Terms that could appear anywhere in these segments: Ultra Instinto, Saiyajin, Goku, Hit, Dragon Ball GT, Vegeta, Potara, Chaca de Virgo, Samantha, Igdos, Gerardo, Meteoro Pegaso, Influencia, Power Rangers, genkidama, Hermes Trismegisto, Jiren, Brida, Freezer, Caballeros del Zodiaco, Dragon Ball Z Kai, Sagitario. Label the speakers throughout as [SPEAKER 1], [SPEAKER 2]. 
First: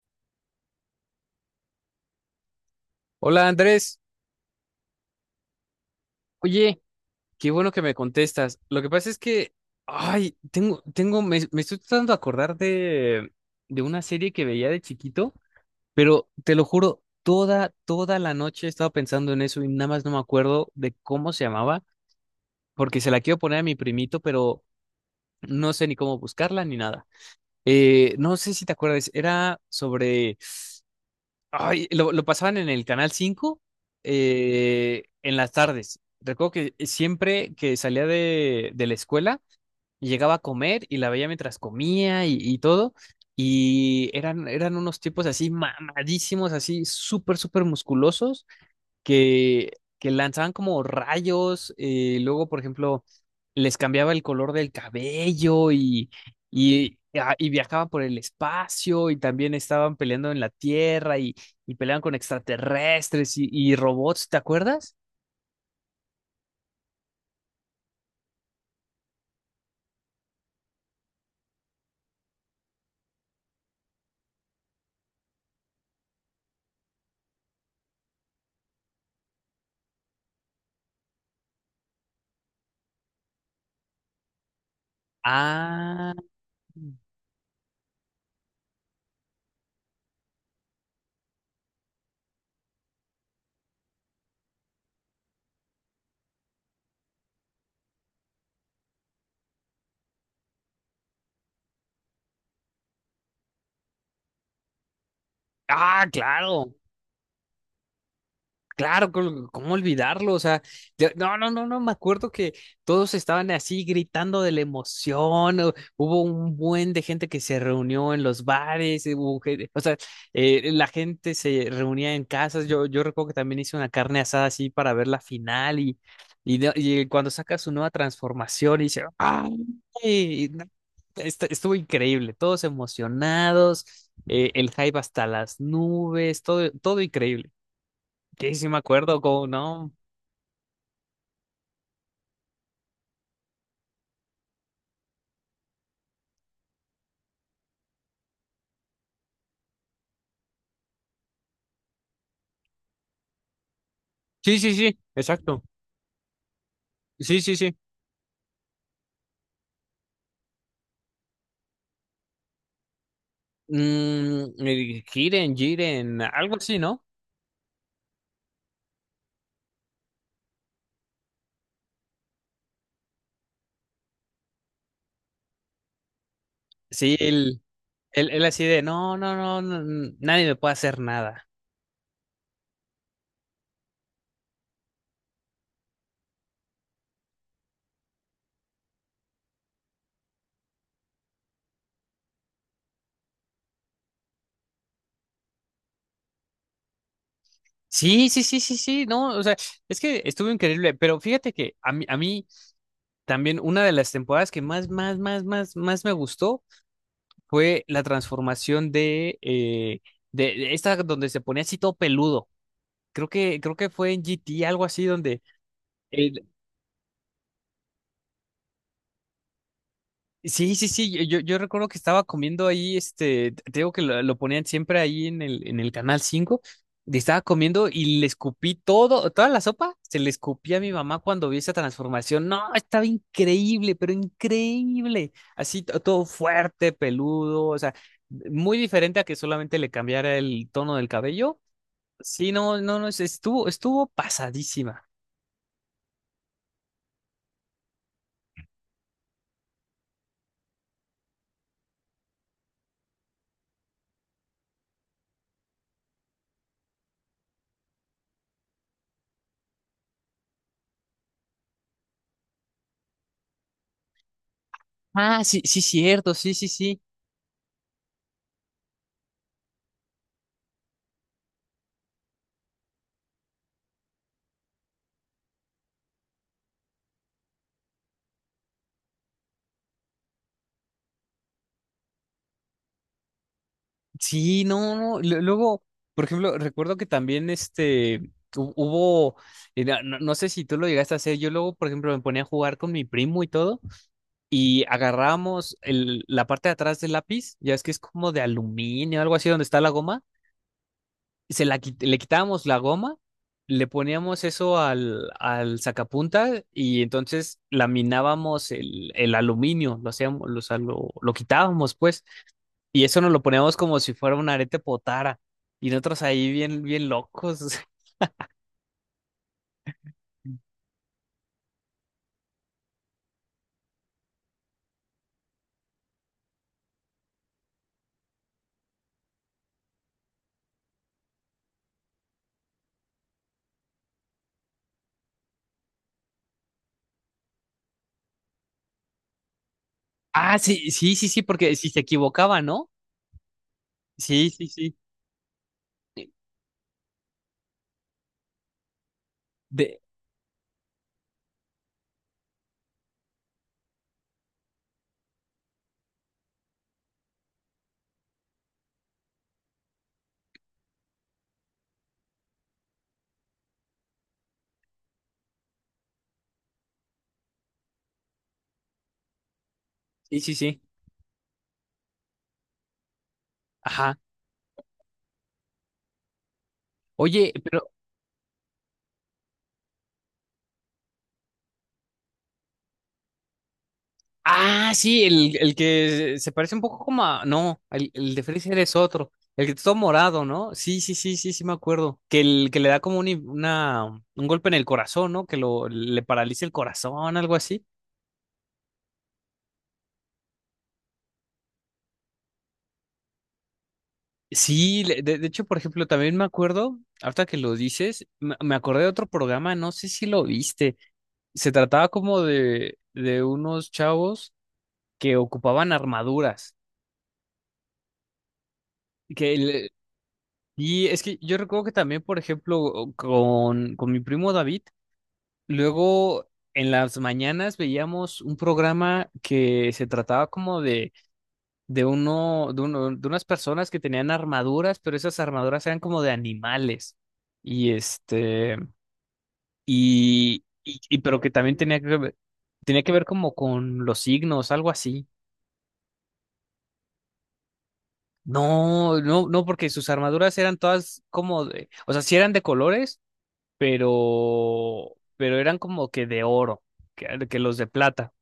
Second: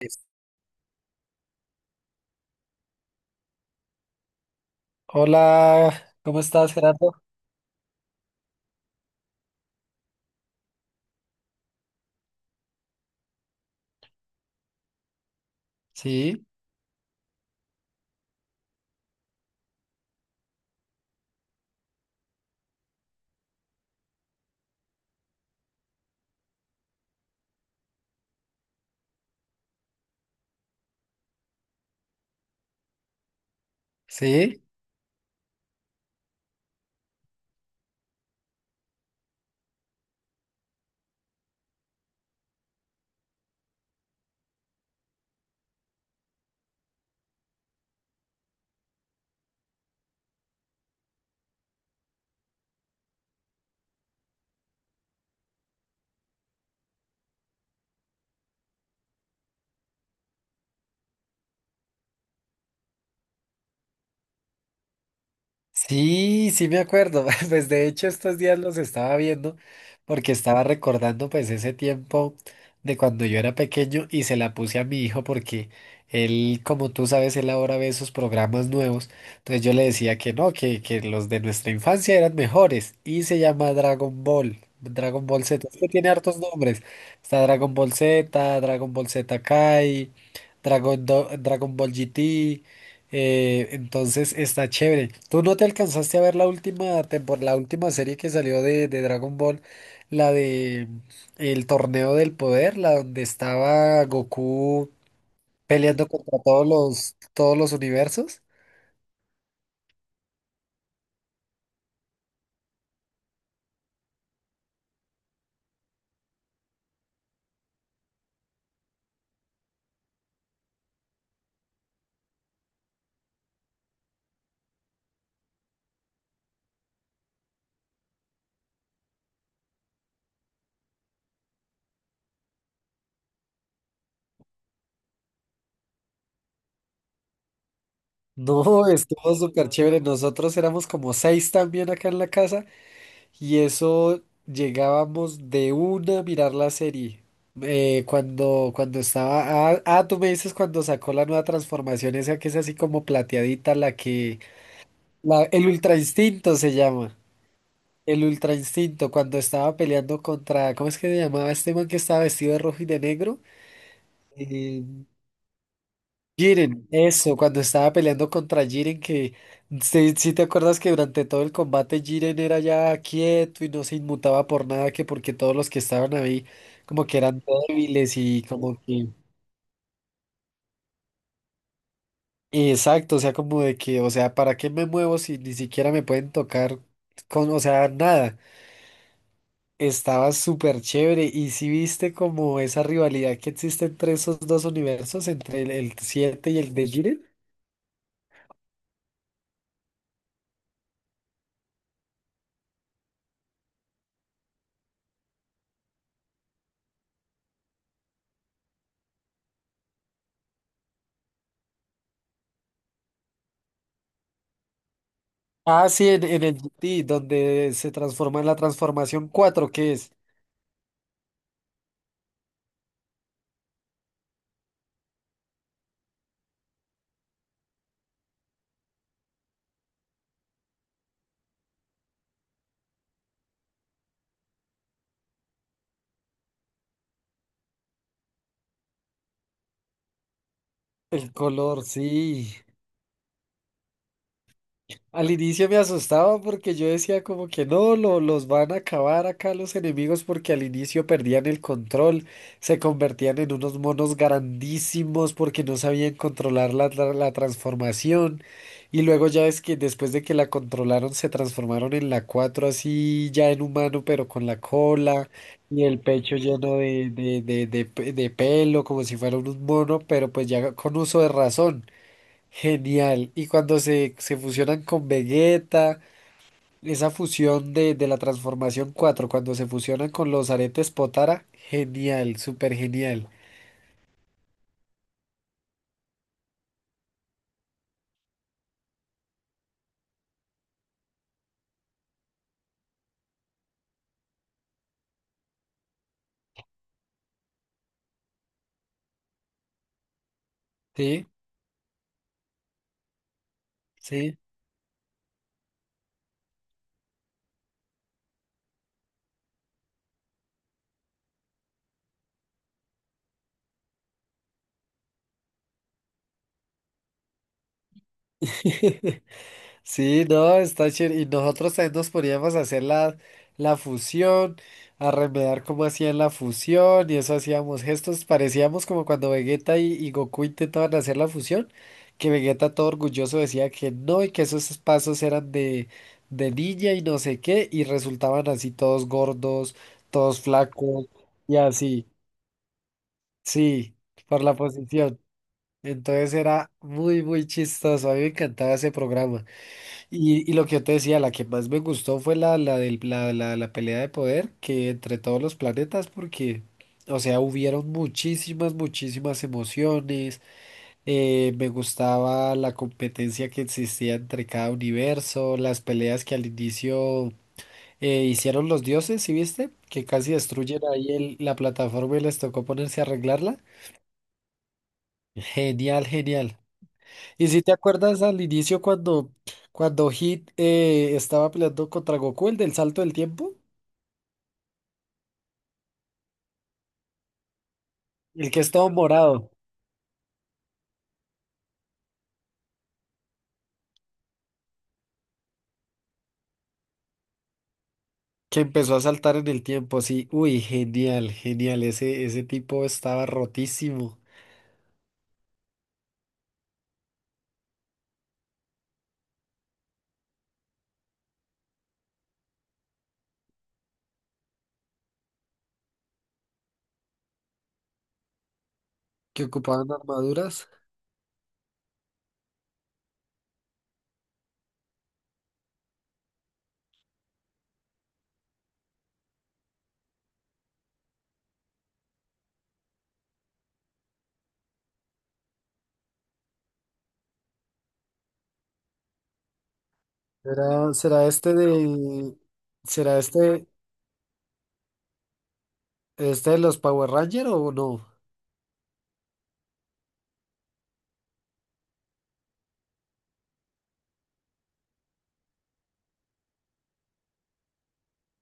[SPEAKER 1] Listo.
[SPEAKER 2] Hola Andrés,
[SPEAKER 1] Hola, ¿cómo estás,
[SPEAKER 2] oye,
[SPEAKER 1] Gerardo?
[SPEAKER 2] qué bueno que me contestas. Lo que pasa es que, ay, me estoy tratando de acordar de una serie que veía de chiquito, pero
[SPEAKER 1] Sí,
[SPEAKER 2] te lo juro, toda la noche he estado pensando en eso y nada más no me acuerdo de cómo se llamaba, porque se la quiero poner a mi primito, pero no sé ni cómo buscarla ni nada. No sé si te acuerdas, era sobre. Ay, lo pasaban en el Canal cinco,
[SPEAKER 1] sí,
[SPEAKER 2] en las tardes. Recuerdo que siempre que salía de la escuela, llegaba a comer y la veía mientras comía y todo. Y eran unos tipos así mamadísimos, así súper musculosos que, que lanzaban como rayos, luego, por ejemplo, les cambiaba el color del cabello y, ah, y viajaban por el espacio y también estaban peleando en la Tierra y peleaban con extraterrestres y robots, ¿te acuerdas?
[SPEAKER 1] Sí, me acuerdo. Pues de hecho estos días los estaba viendo porque estaba recordando pues ese tiempo de cuando yo era pequeño y se la puse a mi hijo porque él, como tú sabes, él ahora ve esos programas nuevos. Entonces yo le decía que no, que los de nuestra infancia eran mejores y se llama Dragon Ball. Dragon Ball Z, es que tiene
[SPEAKER 2] Ah,
[SPEAKER 1] hartos nombres. Está Dragon Ball Z, Dragon Ball Z Kai, Dragon Ball GT. Entonces está chévere. ¿Tú no te alcanzaste a ver la última temporada la última serie que salió de Dragon Ball? La de el torneo del poder, la donde estaba Goku peleando contra todos
[SPEAKER 2] claro.
[SPEAKER 1] todos los universos.
[SPEAKER 2] Claro, ¿cómo olvidarlo? O sea, no, no, no, no, me acuerdo que todos estaban así gritando de la emoción, hubo un buen de gente que se reunió en los bares, hubo o sea, la gente se reunía en casas, yo recuerdo que también hice una carne asada así para ver la final y, y cuando saca su nueva transformación y dice, ¡ay! No, estuvo increíble, todos emocionados, el hype hasta las nubes, todo increíble. Sí, sí me
[SPEAKER 1] No,
[SPEAKER 2] acuerdo,
[SPEAKER 1] estuvo
[SPEAKER 2] como
[SPEAKER 1] súper
[SPEAKER 2] no.
[SPEAKER 1] chévere. Nosotros éramos como seis también acá en la casa. Y eso llegábamos de una a mirar la serie. Cuando, cuando estaba. Tú me dices cuando sacó la nueva transformación, esa que es así como plateadita, la que.
[SPEAKER 2] Sí, sí, sí,
[SPEAKER 1] La,
[SPEAKER 2] exacto.
[SPEAKER 1] el Ultra Instinto se llama.
[SPEAKER 2] Sí, sí, sí.
[SPEAKER 1] El Ultra Instinto, cuando estaba peleando contra. ¿Cómo es que se llamaba este man que estaba vestido de rojo y de negro?
[SPEAKER 2] Mm,
[SPEAKER 1] Eh,
[SPEAKER 2] el Jiren, Jiren, algo así,
[SPEAKER 1] Jiren,
[SPEAKER 2] ¿no?
[SPEAKER 1] eso, cuando estaba peleando contra Jiren, que si te acuerdas que durante todo el combate Jiren era ya quieto y no se inmutaba por nada, que porque todos los que estaban ahí como
[SPEAKER 2] Sí,
[SPEAKER 1] que eran
[SPEAKER 2] él,
[SPEAKER 1] débiles
[SPEAKER 2] él,
[SPEAKER 1] y
[SPEAKER 2] él así
[SPEAKER 1] como
[SPEAKER 2] de,
[SPEAKER 1] que...
[SPEAKER 2] no, no, no, no, nadie me puede hacer nada.
[SPEAKER 1] Exacto, o sea, como de que, o sea, ¿para qué me muevo si ni siquiera me pueden tocar con, o sea, nada? Estaba súper chévere y si viste como esa rivalidad que existe entre esos dos universos, entre el 7 y el de Jiren.
[SPEAKER 2] Sí, sí, sí, sí, sí, no, o sea, es que estuvo increíble, pero fíjate que a mí también una de las temporadas que más me gustó fue la transformación de, de esta donde se ponía así todo peludo. Creo que fue en GT, algo así, donde...
[SPEAKER 1] Ah, sí,
[SPEAKER 2] eh,
[SPEAKER 1] en el GT, donde se transforma en la transformación 4 que es
[SPEAKER 2] sí, sí, sí, yo recuerdo que estaba comiendo ahí, este, te digo que lo ponían siempre ahí en en el canal 5. Y estaba comiendo y le escupí todo, toda la sopa, se le escupí a mi mamá cuando vi esa transformación, no, estaba increíble, pero increíble, así todo fuerte, peludo, o sea, muy diferente a que solamente le cambiara el tono del
[SPEAKER 1] el
[SPEAKER 2] cabello,
[SPEAKER 1] color,
[SPEAKER 2] sí,
[SPEAKER 1] sí.
[SPEAKER 2] no, no, no, estuvo, estuvo pasadísima.
[SPEAKER 1] Al inicio me asustaba porque yo decía como que no, los van a acabar acá los enemigos porque al inicio perdían el control, se convertían en unos monos grandísimos porque no sabían controlar la transformación y luego ya es que después de que la controlaron se transformaron en la 4 así ya en humano pero con la cola
[SPEAKER 2] Ah, sí, sí,
[SPEAKER 1] y el
[SPEAKER 2] cierto,
[SPEAKER 1] pecho
[SPEAKER 2] sí, sí,
[SPEAKER 1] lleno
[SPEAKER 2] sí.
[SPEAKER 1] de pelo como si fuera un mono pero pues ya con uso de razón. Genial. Y cuando se fusionan con Vegeta, esa fusión de la transformación 4 cuando se fusionan con los aretes Potara, genial, súper genial.
[SPEAKER 2] Sí, no, no. Luego, por ejemplo, recuerdo que también este hubo, no, no sé si tú lo llegaste a hacer. Yo luego, por ejemplo, me ponía a jugar con mi primo y todo, y agarrábamos la parte de atrás del lápiz, ya es que es como de aluminio, algo así donde está la goma,
[SPEAKER 1] Sí,
[SPEAKER 2] y se la le quitábamos la goma, le
[SPEAKER 1] sí.
[SPEAKER 2] poníamos eso al, al sacapunta, y entonces laminábamos el aluminio, lo hacíamos, lo, o sea, lo quitábamos, pues. Y eso nos lo poníamos como si fuera un arete potara. Y nosotros ahí bien, bien locos.
[SPEAKER 1] Sí, no, está chévere. Y nosotros también nos poníamos a hacer la fusión, a remedar cómo hacían la fusión, y eso hacíamos gestos. Parecíamos como cuando Vegeta y Goku intentaban hacer la fusión, que Vegeta todo orgulloso decía que no y que esos pasos eran de niña y no sé qué, y resultaban así todos gordos, todos
[SPEAKER 2] Ah, sí,
[SPEAKER 1] flacos,
[SPEAKER 2] sí, sí, sí,
[SPEAKER 1] y
[SPEAKER 2] porque si se
[SPEAKER 1] así,
[SPEAKER 2] equivocaba, ¿no?
[SPEAKER 1] sí, por
[SPEAKER 2] Sí,
[SPEAKER 1] la
[SPEAKER 2] sí, sí.
[SPEAKER 1] posición. Entonces era muy, muy chistoso. A mí me encantaba ese programa.
[SPEAKER 2] De...
[SPEAKER 1] Y lo que yo te decía, la que más me gustó fue la, la, del, la pelea de poder que entre todos los planetas, porque, o sea, hubieron muchísimas, muchísimas emociones. Me gustaba la competencia que existía entre cada universo, las peleas que al inicio hicieron los dioses, ¿sí viste? Que casi
[SPEAKER 2] Sí, sí,
[SPEAKER 1] destruyen
[SPEAKER 2] sí.
[SPEAKER 1] ahí el- la plataforma y les tocó ponerse a arreglarla.
[SPEAKER 2] Ajá.
[SPEAKER 1] Genial, genial. Y
[SPEAKER 2] Oye,
[SPEAKER 1] si te
[SPEAKER 2] pero.
[SPEAKER 1] acuerdas al inicio cuando Hit estaba peleando contra Goku, el del salto del tiempo,
[SPEAKER 2] Ah, sí, el que se parece un poco como a. No, el de
[SPEAKER 1] el que
[SPEAKER 2] Freezer
[SPEAKER 1] estaba
[SPEAKER 2] es otro.
[SPEAKER 1] morado,
[SPEAKER 2] El que está todo morado, ¿no? Sí, sí, sí, sí, sí, me acuerdo. Que el que le da como un, una, un golpe en el corazón, ¿no? Que lo, le paraliza el corazón, algo así.
[SPEAKER 1] que empezó a saltar en el tiempo, sí, uy, genial, genial, ese tipo estaba rotísimo,
[SPEAKER 2] Sí, de hecho, por ejemplo, también me acuerdo, ahorita que lo dices, me acordé de otro programa, no sé si lo viste. Se trataba como de unos chavos que ocupaban armaduras.
[SPEAKER 1] que
[SPEAKER 2] Que le-
[SPEAKER 1] ocupaban armaduras.
[SPEAKER 2] y es que yo recuerdo que también, por ejemplo, con mi primo David, luego en las mañanas veíamos un programa que se trataba como de, de unas personas que tenían armaduras, pero esas armaduras eran como de animales. Y este. Y,
[SPEAKER 1] ¿Será, será
[SPEAKER 2] pero que
[SPEAKER 1] este
[SPEAKER 2] también
[SPEAKER 1] de,
[SPEAKER 2] tenía que
[SPEAKER 1] será
[SPEAKER 2] ver como
[SPEAKER 1] este,
[SPEAKER 2] con los signos, algo así.
[SPEAKER 1] ¿Este de los Power Rangers o no?
[SPEAKER 2] No, no, no, porque sus armaduras eran todas como de, o sea, sí eran de colores, pero eran como que de oro, que los de plata,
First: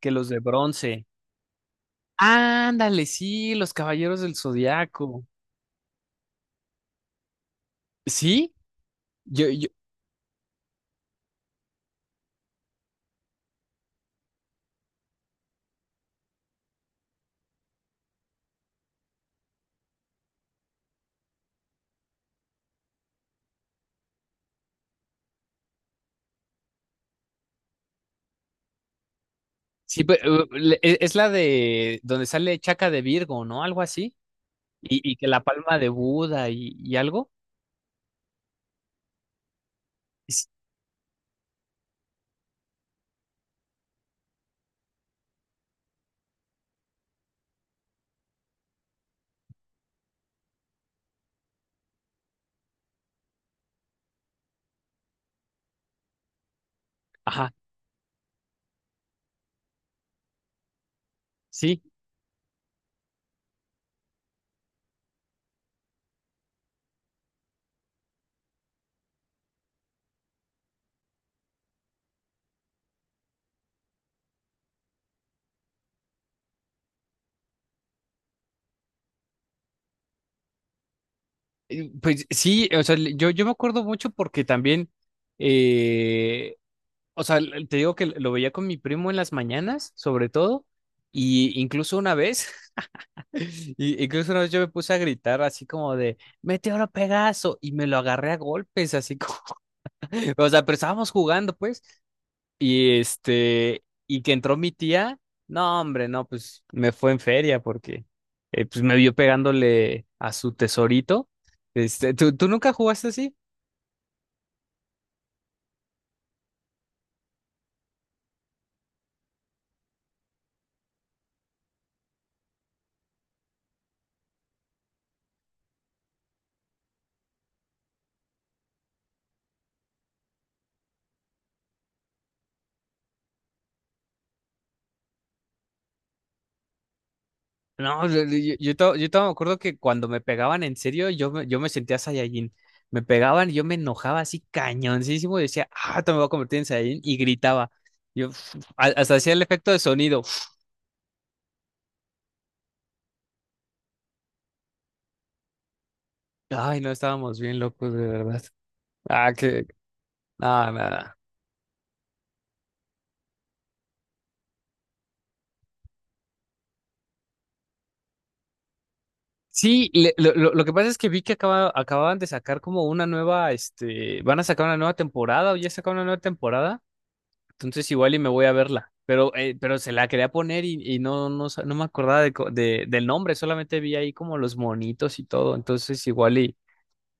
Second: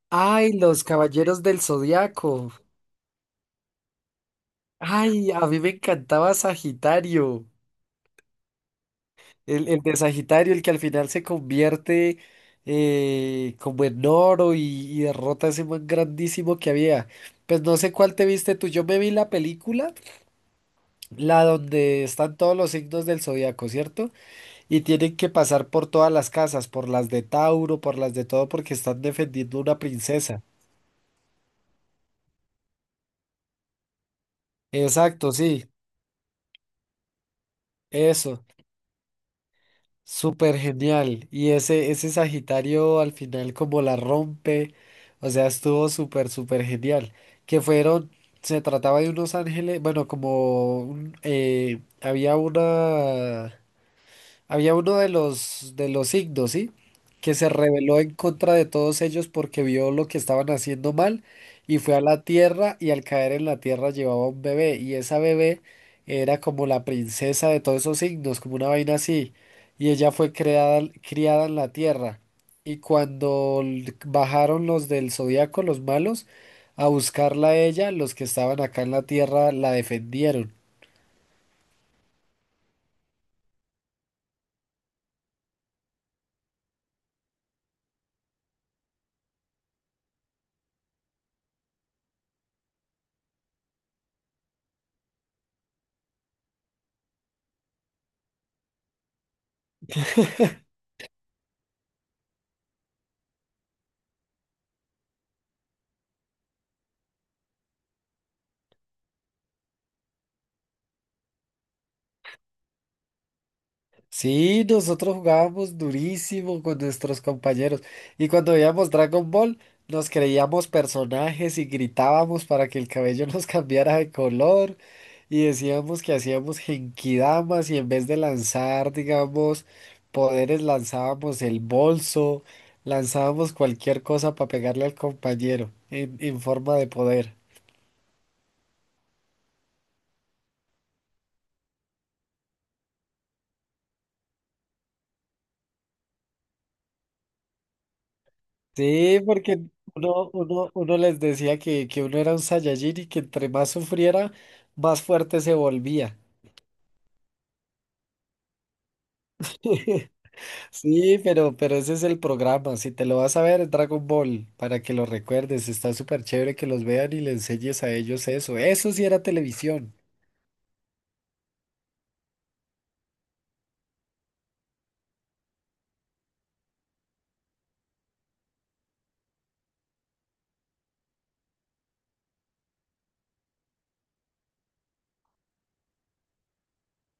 [SPEAKER 2] que los de
[SPEAKER 1] Ay, los
[SPEAKER 2] bronce.
[SPEAKER 1] Caballeros del Zodiaco.
[SPEAKER 2] Ándale, sí, los Caballeros del Zodiaco.
[SPEAKER 1] Ay, a mí me encantaba Sagitario.
[SPEAKER 2] ¿Sí? Yo,
[SPEAKER 1] El de Sagitario, el que al final se convierte como en oro y derrota a ese man grandísimo que había. Pues no sé cuál te viste tú. Yo me vi la película, la donde están todos los signos del zodiaco, ¿cierto? Y tienen que pasar por todas las casas, por las de Tauro, por las de todo, porque están defendiendo una
[SPEAKER 2] sí,
[SPEAKER 1] princesa.
[SPEAKER 2] pero, es la de donde sale Chaca de Virgo, ¿no? Algo así. Y que
[SPEAKER 1] Exacto,
[SPEAKER 2] la
[SPEAKER 1] sí,
[SPEAKER 2] palma de Buda y algo.
[SPEAKER 1] eso.
[SPEAKER 2] Es-
[SPEAKER 1] Súper genial. Ese Sagitario al final como la rompe, o sea, estuvo súper, súper genial. Que fueron, se trataba de unos ángeles, bueno, como un- había una... Había uno de los Igdos, ¿sí? Que se
[SPEAKER 2] Ajá.
[SPEAKER 1] rebeló en contra de todos ellos porque vio lo que estaban haciendo mal y
[SPEAKER 2] Sí,
[SPEAKER 1] fue a la tierra y al caer en la tierra llevaba un bebé y esa bebé era como la princesa de todos esos Igdos, como una vaina así. Y ella fue creada, criada en la tierra. Y cuando l- bajaron los del zodiaco los malos, a buscarla a ella, los que estaban acá en la tierra la defendieron.
[SPEAKER 2] pues sí, o sea, yo, yo me acuerdo mucho porque también, eh, o sea, te digo que lo veía con mi primo en las mañanas, sobre todo, y incluso una vez, incluso una vez yo me puse a gritar así como de, Meteoro Pegaso, y me lo agarré a golpes, así como, o sea, pero estábamos jugando, pues. Y este, y que entró mi tía, no, hombre, no, pues me fue en feria porque pues me vio pegándole a su tesorito. Este, tú nunca jugaste así?
[SPEAKER 1] Sí, nosotros jugábamos durísimo con nuestros compañeros y cuando veíamos Dragon Ball nos creíamos personajes y gritábamos para que el cabello nos cambiara de color y decíamos que hacíamos genkidamas y en vez de lanzar, digamos, poderes lanzábamos el bolso, lanzábamos cualquier cosa para pegarle al compañero en forma de poder.
[SPEAKER 2] No, yo todavía me acuerdo que cuando me pegaban en serio, yo me sentía Saiyajin. Me pegaban y yo me enojaba así cañoncísimo y decía, ah, te me voy a convertir en Saiyajin y gritaba. Yo "Uf", hasta
[SPEAKER 1] Sí,
[SPEAKER 2] hacía el
[SPEAKER 1] porque
[SPEAKER 2] efecto de sonido. "Uf".
[SPEAKER 1] uno les decía que uno era un Saiyajin y que entre más sufriera, más fuerte se volvía.
[SPEAKER 2] Ay, no estábamos bien locos, de verdad. Ah, que, nada,
[SPEAKER 1] Sí,
[SPEAKER 2] nada.
[SPEAKER 1] pero ese es el programa. Si te lo vas a ver, es Dragon Ball, para que lo recuerdes. Está súper chévere que los vean y le enseñes a ellos eso. Eso sí era
[SPEAKER 2] Sí,
[SPEAKER 1] televisión.
[SPEAKER 2] lo que pasa es que vi que acababan de sacar como una nueva, este, van a sacar una nueva temporada o ya sacaron una nueva temporada, entonces igual y me voy a verla, pero se la quería poner y no, no, no me acordaba de, del nombre, solamente vi ahí como los monitos y todo, entonces igual y,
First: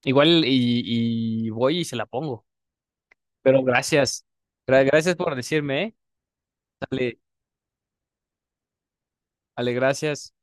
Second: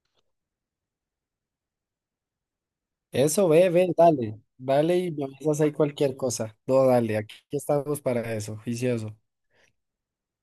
[SPEAKER 2] igual y voy y se la pongo,
[SPEAKER 1] Eso,
[SPEAKER 2] pero
[SPEAKER 1] ve,
[SPEAKER 2] gracias.
[SPEAKER 1] dale. Dale y
[SPEAKER 2] Gracias
[SPEAKER 1] me
[SPEAKER 2] por
[SPEAKER 1] avisas ahí
[SPEAKER 2] decirme, ¿eh?
[SPEAKER 1] cualquier cosa. No, dale,
[SPEAKER 2] Dale,
[SPEAKER 1] aquí estamos para eso, juicioso.
[SPEAKER 2] dale, gracias.